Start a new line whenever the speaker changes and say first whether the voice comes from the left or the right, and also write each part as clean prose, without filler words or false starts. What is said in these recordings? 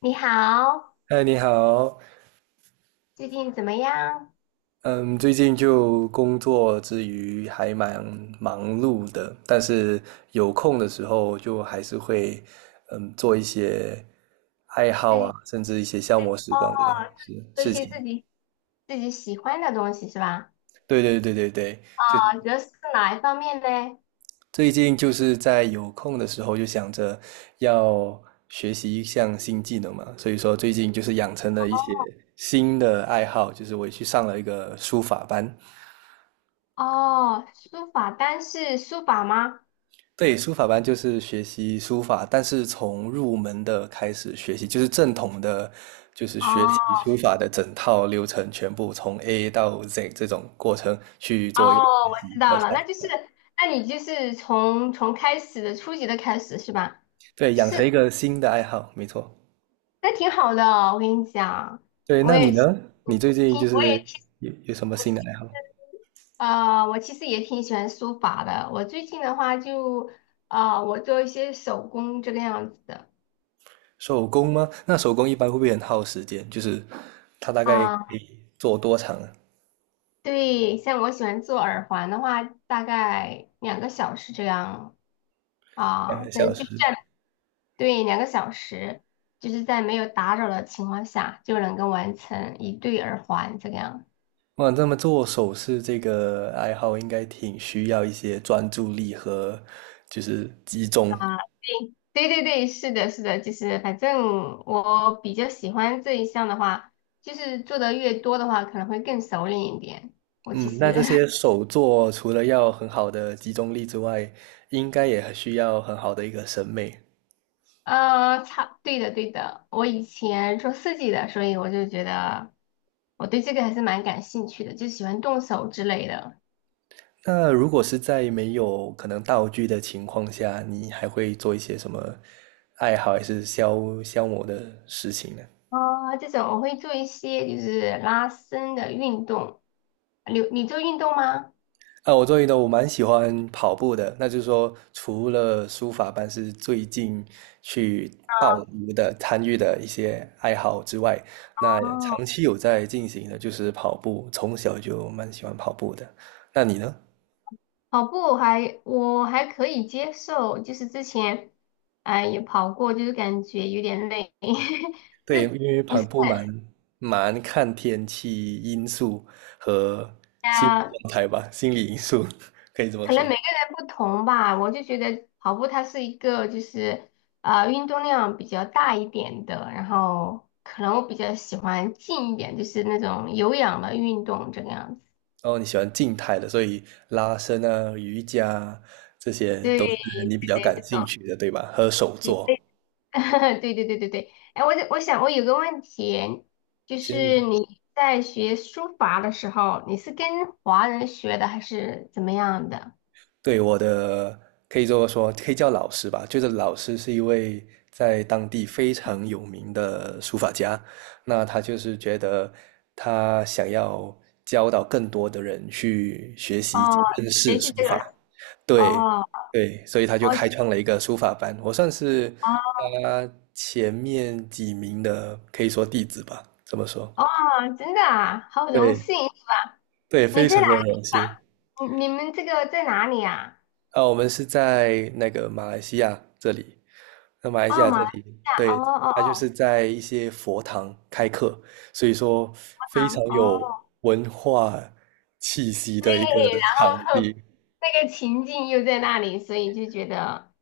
left: 你好，
right: 嗨，你好。
left: 最近怎么样？
right: 嗯，最近就工作之余还蛮忙碌的，但是有空的时候就还是会做一些爱好
left: 自
right: 啊，
left: 己
right: 甚至一些消磨时
left: 哦，
right: 光的事
left: 做一
right: 事
left: 些
right: 情。
left: 自己喜欢的东西是吧？
right: 对对对对对，就
left: 啊，主要是哪一方面呢？
right: 最近就是在有空的时候就想着要学习一项新技能嘛，所以说最近就是养成了一些新的爱好，就是我也去上了一个书法班。
left: 哦，书法，单是书法吗？
right: 对，书法班就是学习书法，但是从入门的开始学习，就是正统的，就是学
left: 哦
right: 习书法的整套流程，全部从 A 到 Z 这种过程去做一个，
left: 哦，我知道了，那就是，那你就是从开始的初级的开始是吧？
right: 对，养成一
left: 是，
right: 个新的爱好，没错。
left: 那挺好的哦，我跟你讲，
right: 对，
left: 我
right: 那你
left: 也挺
right: 呢？你最近就
left: 我也
right: 是
left: 挺
right: 有什么
left: 我
right: 新的
left: 其实，
right: 爱好？
left: 我其实也挺喜欢书法的。我最近的话就，啊，我做一些手工这个样子的
right: 手工吗？那手工一般会不会很耗时间？就是它大概可
left: 啊。
right: 以做多长啊？
left: 对，像我喜欢做耳环的话，大概两个小时这样
right: 两
left: 啊，
right: 个
left: 在
right: 小
left: 就是
right: 时？
left: 在对两个小时，就是在没有打扰的情况下就能够完成一对耳环这个样。
right: 我想这么做首饰这个爱好应该挺需要一些专注力和就是集中。
left: 啊，对对对对，是的，是的，就是反正我比较喜欢这一项的话，就是做的越多的话，可能会更熟练一点。我其
right: 嗯，那
left: 实，
right: 这 些手作除了要很好的集中力之外，应该也需要很好的一个审美。
left: 对的对的，我以前做设计的，所以我就觉得我对这个还是蛮感兴趣的，就喜欢动手之类的。
right: 那如果是在没有可能道具的情况下，你还会做一些什么爱好还是消磨的事情呢？
left: 啊，这种我会做一些就是拉伸的运动。你做运动吗？
right: 啊，我周瑜的我蛮喜欢跑步的，那就是说，除了书法班是最近去报
left: 啊
right: 名的、参与的一些爱好之外，那
left: 哦，
right: 长期有在进行的就是跑步，从小就蛮喜欢跑步的。那你呢？
left: 跑步我还可以接受，就是之前哎、也跑过，就是感觉有点累，就
right: 对，因
left: 是
right: 为
left: 不
right: 跑
left: 是
right: 步蛮看天气因素和心理
left: 啊，
right: 状态吧，心理因素 可以这么
left: 可能
right: 说。
left: 每个人不同吧。我就觉得跑步它是一个就是运动量比较大一点的，然后可能我比较喜欢静一点，就是那种有氧的运动这个样子。
right: 哦，你喜欢静态的，所以拉伸啊、瑜伽啊这些
left: 对
right: 都
left: 对
right: 是你比较
left: 对，
right: 感
left: 这
right: 兴
left: 种。
right: 趣的，对吧？和手作。
left: 对对对对对，哎，我想我有个问题，就是
right: 先
left: 你在学书法的时候，你是跟华人学的还是怎么样的？
right: 对，我的可以这么说，可以叫老师吧。就是老师是一位在当地非常有名的书法家，那他就是觉得他想要教导更多的人去学习
left: 哦，
right: 认
left: 学
right: 识
left: 习
right: 书
left: 这个，
right: 法，对，
left: 哦，
right: 对，所以他就
left: 我哦
right: 开创了一个书法班，我算是他前面几名的，可以说弟子吧，怎么说。
left: 哦，真的啊，好荣
right: 对，
left: 幸！
right: 对，
left: 你
right: 非
left: 在
right: 常
left: 哪
right: 的
left: 个地
right: 荣幸。
left: 方？你们这个在哪里啊？
right: 啊，我们是在那个马来西亚这里，那马来西
left: 哦，
right: 亚
left: 马
right: 这
left: 来西
right: 里，
left: 亚，哦
right: 对，
left: 哦哦，
right: 他就是在一些佛堂开课，所以说非常
left: 啊哦，
right: 有文化气息
left: 对，
right: 的一个场
left: 然后
right: 地。
left: 那个情境又在那里，所以就觉得。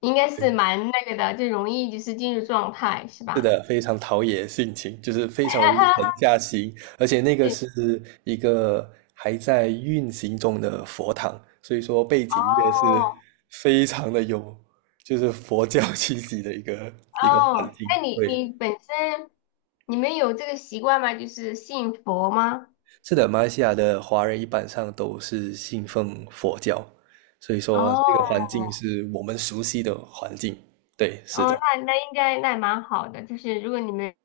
left: 应该是蛮那个的，就容易就是进入状态，是
right: 是
left: 吧？
right: 的，非常陶冶性情，就是非常容易沉 下心，而且那个
left: 对，
right: 是一个还在运行中的佛堂，所以说背景乐是
left: 哦
right: 非常的有，就是佛教气息的一个环
left: 哦，
right: 境。
left: 那你
right: 对，
left: 你本身你们有这个习惯吗？就是信佛吗？
right: 是的，马来西亚的华人一般上都是信奉佛教，所以说这个环
left: 哦
right: 境是我们熟悉的环境。对，是
left: 哦，
right: 的，
left: 那那应该那蛮好的，就是如果你们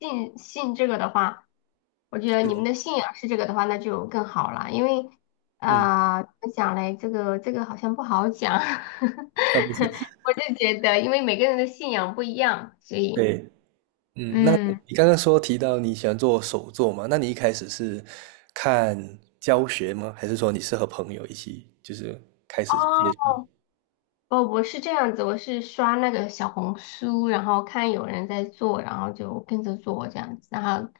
left: 信这个的话，我觉得
right: 是的
left: 你们的信仰是这个的话，那就更好了，因为
right: 嗯，
left: 啊、怎么讲嘞？这个这个好像不好讲，
right: 啊，没事，
left: 我就觉得因为每个人的信仰不一样，所以。
right: 对。嗯，那
left: 嗯，
right: 你刚刚说提到你喜欢做手作嘛？那你一开始是看教学吗？还是说你是和朋友一起就是开始接触？
left: 哦，哦，我是这样子，我是刷那个小红书，然后看有人在做，然后就跟着做这样子，然后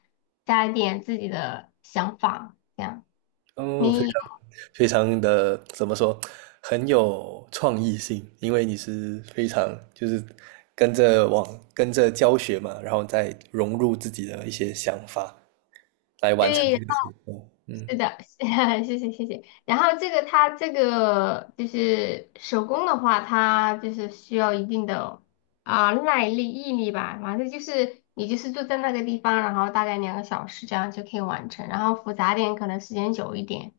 left: 加一点自己的想法，这样。
right: 哦，非常
left: 你
right: 非常的怎么说，很有创意性，因为你是非常就是跟着往跟着教学嘛，然后再融入自己的一些想法来完成
left: 对，然
right: 这个手
left: 后
right: 作。嗯
left: 是的，谢谢谢谢。然后这个它这个就是手工的话，它就是需要一定的啊、耐力、毅力吧，反正就是你就是坐在那个地方，然后大概两个小时这样就可以完成，然后复杂点可能时间久一点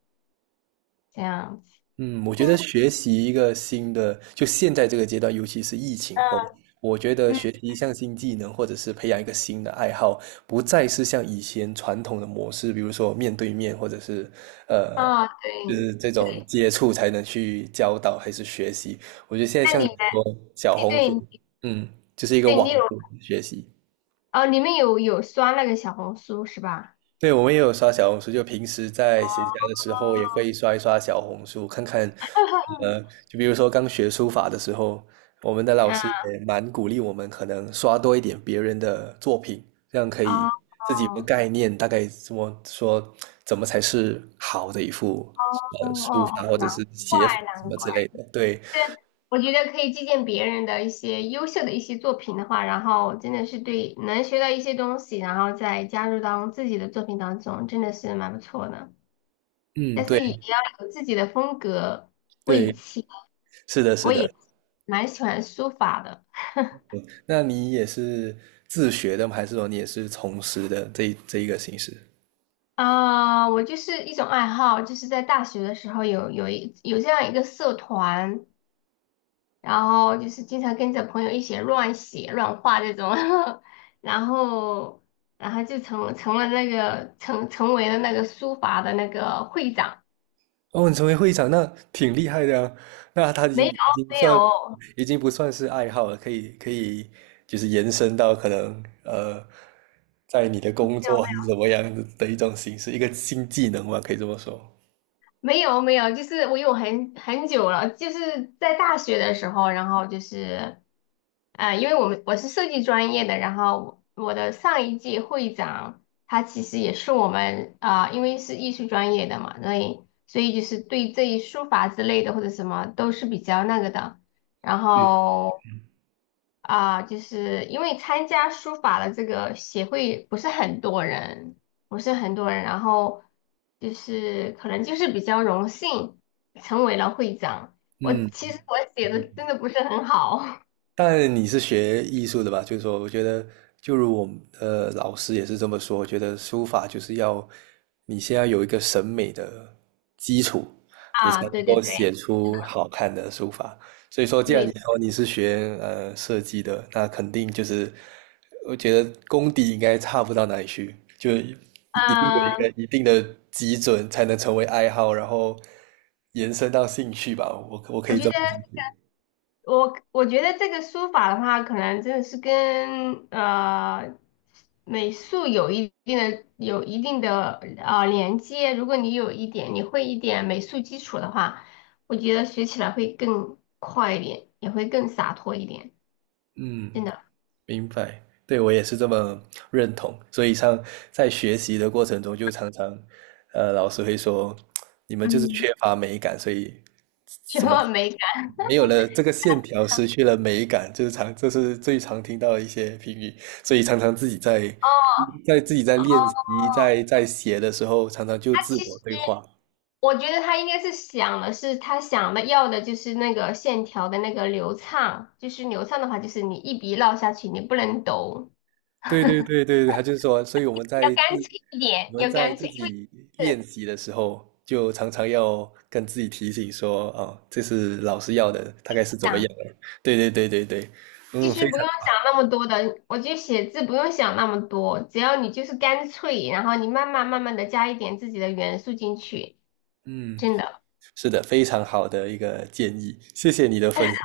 left: 这样。
right: 嗯，我觉
left: 嗯
right: 得学习一个新的，就现在这个阶段，尤其是疫情后，我觉得
left: 嗯
right: 学习一项新技能，或者是培养一个新的爱好，不再是像以前传统的模式，比如说面对面，或者是呃，
left: 啊，
right: 就
left: 对
right: 是这种
left: 对，
right: 接触才能去教导还是学习，
left: 那你们
right: 说小
left: 对
right: 红书，
left: 对
right: 嗯，就是一个
left: 对
right: 网
left: 你有
right: 络学习。
left: 哦，你们有刷那个小红书是吧？
right: 对，我们也有刷小红书，就平时在
left: 哦，
right: 闲暇的时候也会刷一刷小红书，看看，呃，就比如说刚学书法的时候，我们的老师
left: 嗯
right: 也蛮鼓励我们，可能刷多一点别人的作品，这样可以
left: 哦
right: 自己有个
left: 哦
right: 概念，大概怎么说，怎么才是好的一幅
left: 哦
right: 书法
left: 哦，
right: 或者
left: 难
right: 是
left: 怪
right: 写法什
left: 难
right: 么
left: 怪，
right: 之类的。对，
left: 这我觉得可以借鉴别人的一些优秀的一些作品的话，然后真的是对能学到一些东西，然后再加入到自己的作品当中，真的是蛮不错的。
right: 嗯，
left: 但是也
right: 对
left: 要有自己的风格。我以
right: 对，
left: 前
right: 是的，是
left: 我
right: 的。
left: 也蛮喜欢书法的。
right: 那你也是自学的吗？还是说你也是从师的这一个形式？
left: 啊、我就是一种爱好，就是在大学的时候有这样一个社团，然后就是经常跟着朋友一起乱写乱画这种，然后然后就成成了那个成为了那个书法的那个会长，
right: 哦，你成为会长，那挺厉害的啊。那他已
left: 没
right: 经
left: 有
right: 已经
left: 没
right: 算，
left: 有。
right: 已经不算是爱好了，可以可以，就是延伸到可能在你的工作还是怎么样的的一种形式，一个新技能吧，可以这么说。
left: 没有没有，就是我有很久了，就是在大学的时候，然后就是，因为我是设计专业的，然后我的上一届会长他其实也是我们啊、因为是艺术专业的嘛，所以就是对这一书法之类的或者什么都是比较那个的，然后啊，就是因为参加书法的这个协会不是很多人，不是很多人，然后就是可能就是比较荣幸成为了会长。我
right: 嗯，
left: 其实我写的真的不是很好
right: 但你是学艺术的吧？就是说，我觉得，就如我们老师也是这么说，我觉得书法就是要你先要有一个审美的基础，你才
left: 啊，
right: 能
left: 对对
right: 够写
left: 对
right: 出好看的书法。所以说，既然你
left: 对，
right: 说你是学设计的，那肯定就是我觉得功底应该差不到哪里去，就一定有一
left: 嗯，
right: 个一定的基准才能成为爱好，然后延伸到兴趣吧。我可
left: 我
right: 以
left: 觉
right: 这么
left: 得。我觉得这个书法的话，可能真的是跟美术有一定的连接。如果你有一点，你会一点美术基础的话，我觉得学起来会更快一点，也会更洒脱一点。真
right: 嗯。
left: 的，
right: 明白，对，我也是这么认同。所以像在学习的过程中，就常常，老师会说，你们就是
left: 嗯，
right: 缺乏美感，所以
left: 什么美感？
right: 没有了这个线条，失去了美感，就是常，这是最常听到的一些评语。所以常常自己在
left: 哦
right: 自己在
left: 哦，
right: 练习，在写的时候，常常就自
left: 其
right: 我
left: 实
right: 对话，
left: 我觉得他应该是想的是他想的要的就是那个线条的那个流畅，就是流畅的话，就是你一笔落下去，你不能抖。
right: 对对对对对，他就是说，所以
left: 要干脆一点，
right: 我们
left: 要
right: 在
left: 干
right: 自
left: 脆，因为
right: 己练
left: 是
right: 习的时候，就常常要跟自己提醒说，哦，这是老师要的，大概是怎
left: 这
right: 么样
left: 样
right: 的？对对对对对，
left: 其
right: 嗯，非
left: 实不用
right: 常，
left: 想那么多的，我觉得写字不用想那么多，只要你就是干脆，然后你慢慢的加一点自己的元素进去，
right: 嗯，
left: 真的，
right: 是的，非常好的一个建议，谢谢你的分享，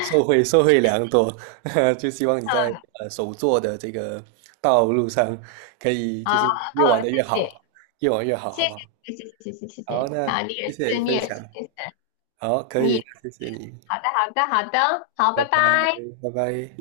right: 受惠良多，就希望你在
left: 嗯，
right: 手作的这个道路上，可以就
left: 啊，哦，
right: 是越玩的越
left: 谢谢，
right: 好，越玩越好，
left: 谢
right: 好不好？
left: 谢，谢谢，谢谢，谢
right: 好，
left: 谢，
right: 那
left: 啊，你
right: 谢
left: 也
right: 谢
left: 是，你
right: 分
left: 也
right: 享，
left: 是，你也是，
right: 好，可
left: 你
right: 以，
left: 也
right: 谢谢你。
left: 好的，好的，好的，好，拜
right: 拜拜，
left: 拜。
right: 拜拜。